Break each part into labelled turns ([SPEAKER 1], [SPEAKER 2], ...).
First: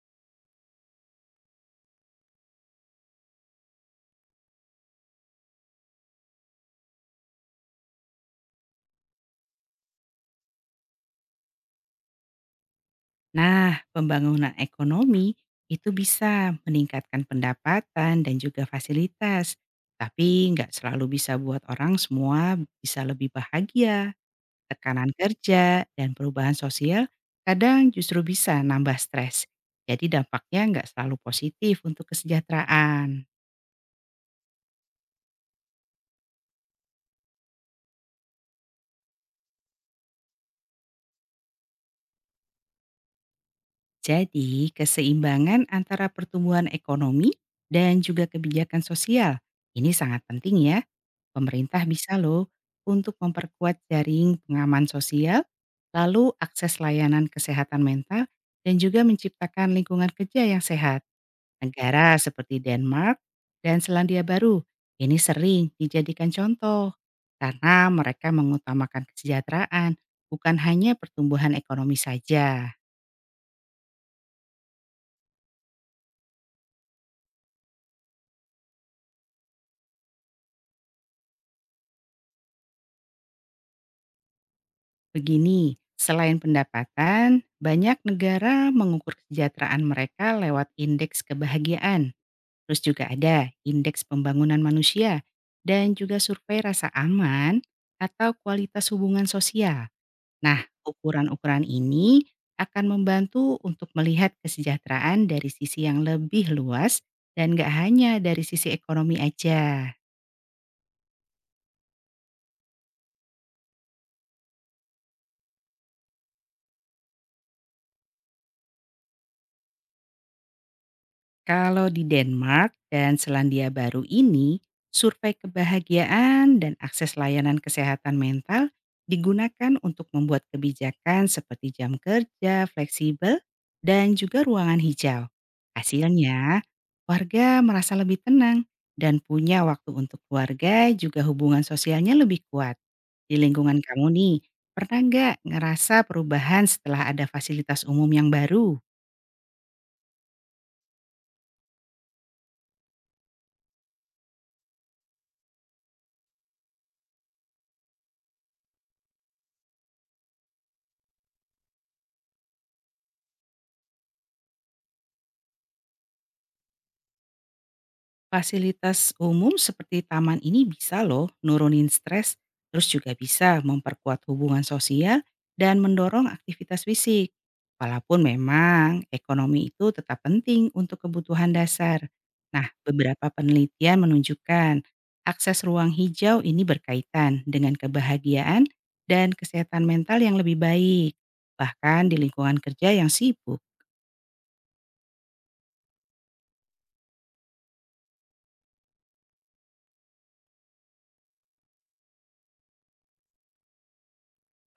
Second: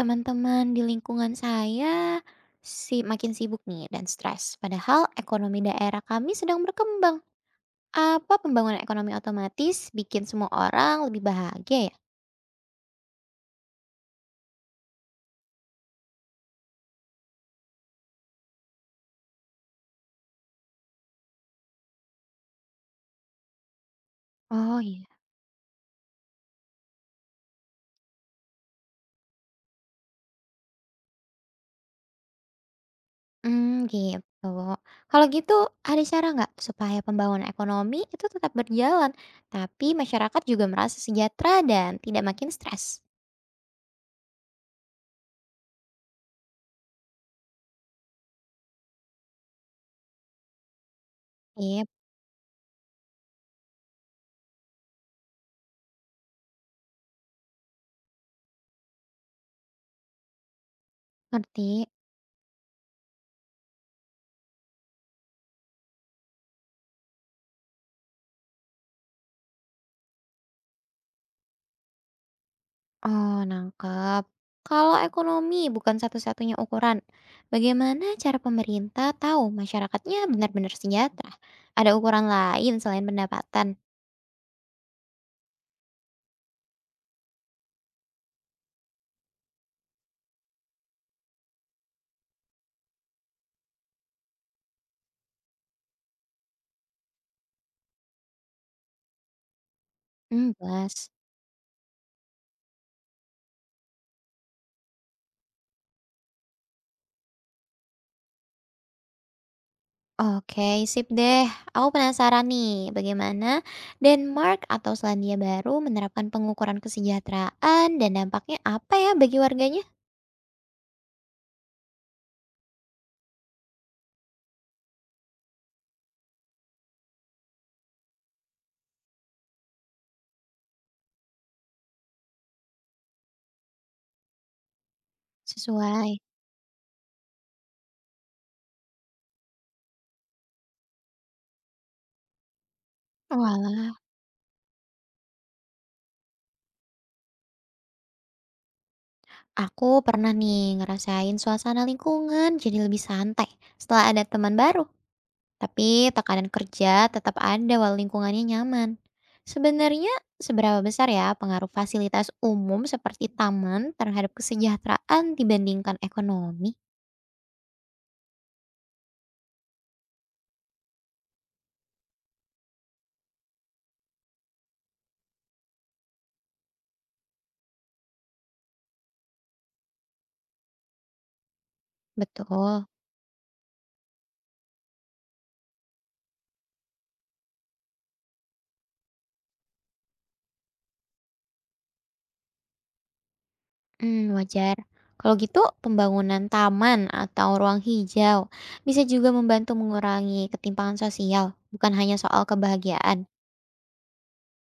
[SPEAKER 1] Teman-teman di lingkungan saya si makin sibuk nih dan stres. Padahal ekonomi daerah kami sedang berkembang. Apa pembangunan ekonomi otomatis bikin semua orang lebih bahagia ya?
[SPEAKER 2] Nah, pembangunan ekonomi itu bisa meningkatkan pendapatan dan juga fasilitas, tapi nggak selalu bisa buat orang semua bisa lebih bahagia.
[SPEAKER 1] Oh iya.
[SPEAKER 2] Tekanan kerja dan perubahan sosial kadang justru bisa nambah stres. Jadi dampaknya nggak selalu positif untuk kesejahteraan.
[SPEAKER 1] Hmm, gitu. Kalau gitu ada cara nggak supaya pembangunan ekonomi itu tetap berjalan, tapi masyarakat juga merasa sejahtera dan tidak makin stres?
[SPEAKER 2] Jadi keseimbangan antara pertumbuhan ekonomi dan juga kebijakan sosial ini sangat penting ya.
[SPEAKER 1] Iya,
[SPEAKER 2] Pemerintah bisa loh untuk memperkuat jaring pengaman sosial, lalu akses layanan kesehatan mental, dan juga menciptakan lingkungan kerja yang sehat.
[SPEAKER 1] ngerti.
[SPEAKER 2] Negara seperti Denmark dan Selandia Baru ini sering dijadikan contoh karena mereka mengutamakan kesejahteraan, bukan hanya pertumbuhan ekonomi saja.
[SPEAKER 1] Oh, nangkep. Kalau ekonomi bukan satu-satunya ukuran, bagaimana cara pemerintah tahu masyarakatnya benar-benar sejahtera? Ada ukuran lain selain pendapatan?
[SPEAKER 2] Begini, selain pendapatan, banyak negara mengukur kesejahteraan mereka lewat indeks kebahagiaan. Terus juga ada indeks pembangunan manusia dan juga survei rasa aman atau kualitas hubungan sosial.
[SPEAKER 1] Hmm,
[SPEAKER 2] Nah,
[SPEAKER 1] jelas.
[SPEAKER 2] ukuran-ukuran ini akan membantu untuk melihat kesejahteraan dari sisi yang lebih luas dan gak hanya dari sisi ekonomi aja.
[SPEAKER 1] Oke, sip deh. Aku penasaran nih, bagaimana Denmark atau Selandia Baru menerapkan pengukuran kesejahteraan dan dampaknya apa ya bagi warganya?
[SPEAKER 2] Kalau di Denmark dan Selandia Baru ini, survei kebahagiaan dan akses layanan kesehatan mental digunakan untuk membuat kebijakan seperti jam kerja fleksibel dan juga ruangan hijau.
[SPEAKER 1] Sesuai.
[SPEAKER 2] Hasilnya, warga merasa lebih tenang dan punya waktu untuk keluarga juga hubungan sosialnya lebih kuat. Di lingkungan
[SPEAKER 1] Walah,
[SPEAKER 2] kamu nih, pernah nggak ngerasa perubahan setelah ada fasilitas umum yang baru?
[SPEAKER 1] aku pernah nih ngerasain suasana lingkungan jadi lebih santai setelah ada teman baru. Tapi tekanan kerja tetap ada walau lingkungannya nyaman. Sebenarnya seberapa besar ya pengaruh fasilitas umum seperti taman terhadap kesejahteraan dibandingkan ekonomi?
[SPEAKER 2] Fasilitas umum seperti taman ini bisa loh nurunin stres, terus juga bisa memperkuat hubungan sosial dan mendorong aktivitas fisik. Walaupun memang ekonomi itu tetap penting untuk kebutuhan dasar. Nah,
[SPEAKER 1] Betul.
[SPEAKER 2] beberapa penelitian menunjukkan akses ruang hijau ini berkaitan dengan kebahagiaan dan kesehatan mental yang lebih baik, bahkan di lingkungan kerja yang sibuk.
[SPEAKER 1] Hmm, wajar. Kalau gitu, pembangunan taman atau ruang hijau bisa juga membantu mengurangi ketimpangan sosial, bukan hanya soal kebahagiaan.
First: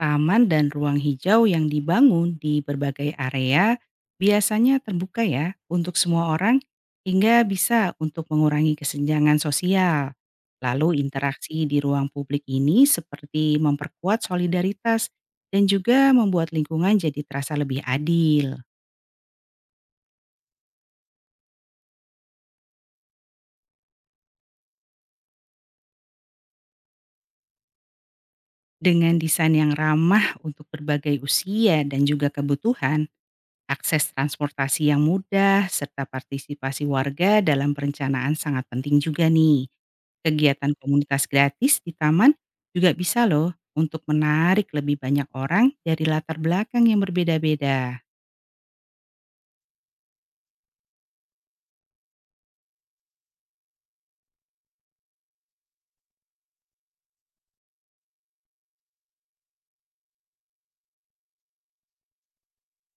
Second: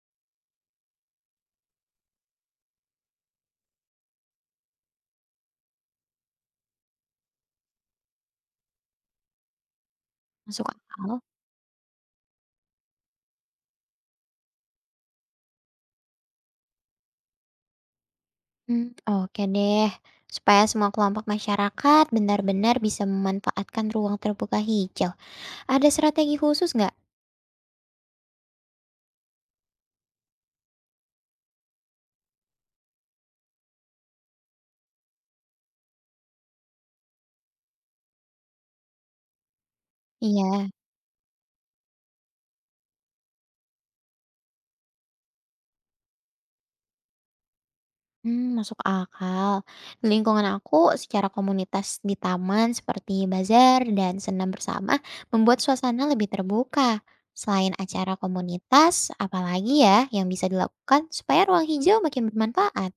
[SPEAKER 2] Taman dan ruang hijau yang dibangun di berbagai area biasanya terbuka ya untuk semua orang hingga bisa untuk mengurangi kesenjangan sosial.
[SPEAKER 1] Masuk
[SPEAKER 2] Lalu
[SPEAKER 1] akal.
[SPEAKER 2] interaksi di ruang publik ini seperti memperkuat solidaritas dan juga membuat lingkungan jadi terasa lebih adil.
[SPEAKER 1] Hmm, oke deh. Supaya semua kelompok masyarakat benar-benar bisa memanfaatkan ruang terbuka hijau. Ada strategi khusus nggak?
[SPEAKER 2] Dengan desain yang ramah untuk berbagai usia dan juga kebutuhan, akses transportasi yang mudah, serta partisipasi warga dalam perencanaan sangat penting juga nih.
[SPEAKER 1] Iya.
[SPEAKER 2] Kegiatan komunitas gratis di taman juga bisa loh untuk menarik lebih banyak orang dari latar belakang yang berbeda-beda.
[SPEAKER 1] Hmm, masuk akal. Di lingkungan aku, secara komunitas di taman seperti bazar dan senam bersama membuat suasana lebih terbuka. Selain acara komunitas, apalagi ya yang bisa dilakukan supaya ruang hijau makin bermanfaat?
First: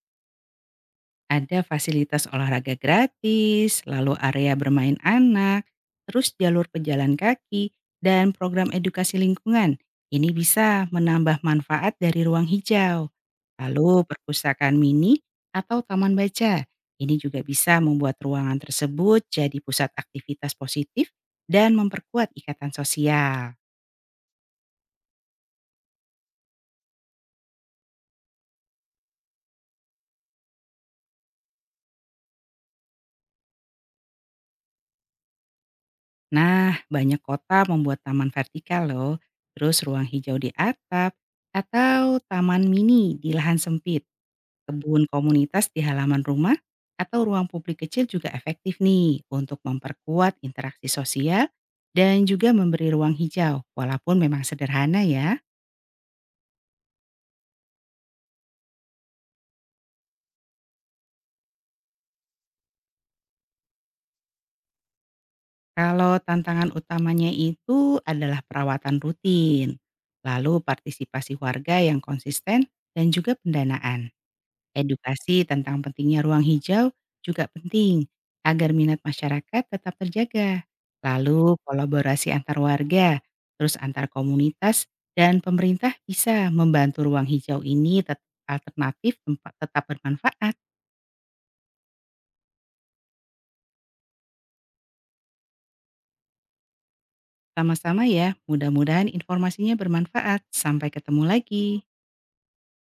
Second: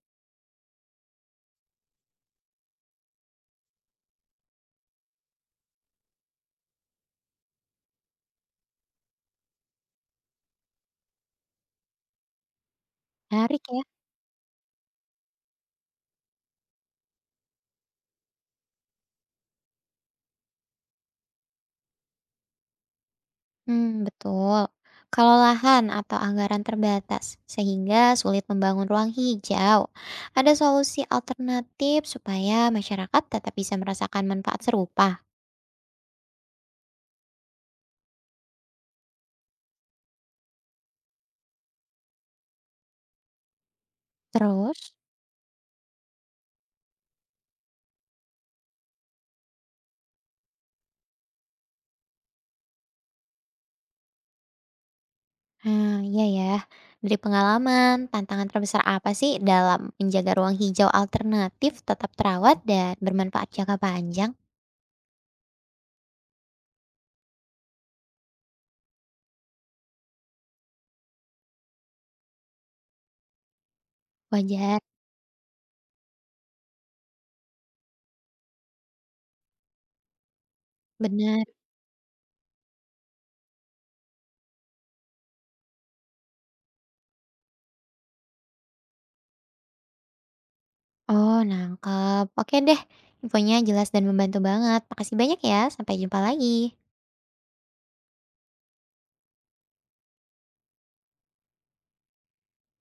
[SPEAKER 2] Ada fasilitas olahraga gratis, lalu area bermain anak, terus jalur pejalan kaki, dan program edukasi lingkungan. Ini bisa menambah manfaat dari ruang hijau.
[SPEAKER 1] Menarik ya.
[SPEAKER 2] Lalu perpustakaan mini atau taman baca. Ini juga bisa membuat ruangan tersebut jadi pusat aktivitas positif dan memperkuat ikatan sosial.
[SPEAKER 1] Hmm, betul. Kalau lahan atau anggaran terbatas, sehingga sulit membangun ruang hijau, ada solusi alternatif supaya masyarakat tetap bisa merasakan manfaat serupa.
[SPEAKER 2] Nah, banyak kota membuat taman vertikal loh, terus ruang hijau di atap, atau taman mini di lahan sempit,
[SPEAKER 1] Terus,
[SPEAKER 2] kebun komunitas di halaman rumah, atau ruang publik kecil juga efektif nih untuk memperkuat interaksi sosial dan juga memberi ruang hijau, walaupun memang sederhana ya.
[SPEAKER 1] nah, iya ya. Dari pengalaman, tantangan terbesar apa sih dalam menjaga ruang hijau alternatif tetap terawat dan bermanfaat jangka panjang?
[SPEAKER 2] Kalau tantangan utamanya itu adalah perawatan rutin, lalu partisipasi warga yang konsisten dan juga pendanaan.
[SPEAKER 1] Wajar,
[SPEAKER 2] Edukasi tentang pentingnya ruang hijau juga penting agar minat masyarakat tetap terjaga.
[SPEAKER 1] benar.
[SPEAKER 2] Lalu kolaborasi antar warga, terus antar komunitas dan pemerintah bisa membantu ruang hijau ini tetap alternatif tempat tetap bermanfaat.
[SPEAKER 1] Oh, nangkep. Oke deh, infonya jelas dan membantu banget. Makasih banyak ya. Sampai jumpa lagi.
[SPEAKER 2] Sama-sama ya, mudah-mudahan informasinya bermanfaat. Sampai ketemu lagi.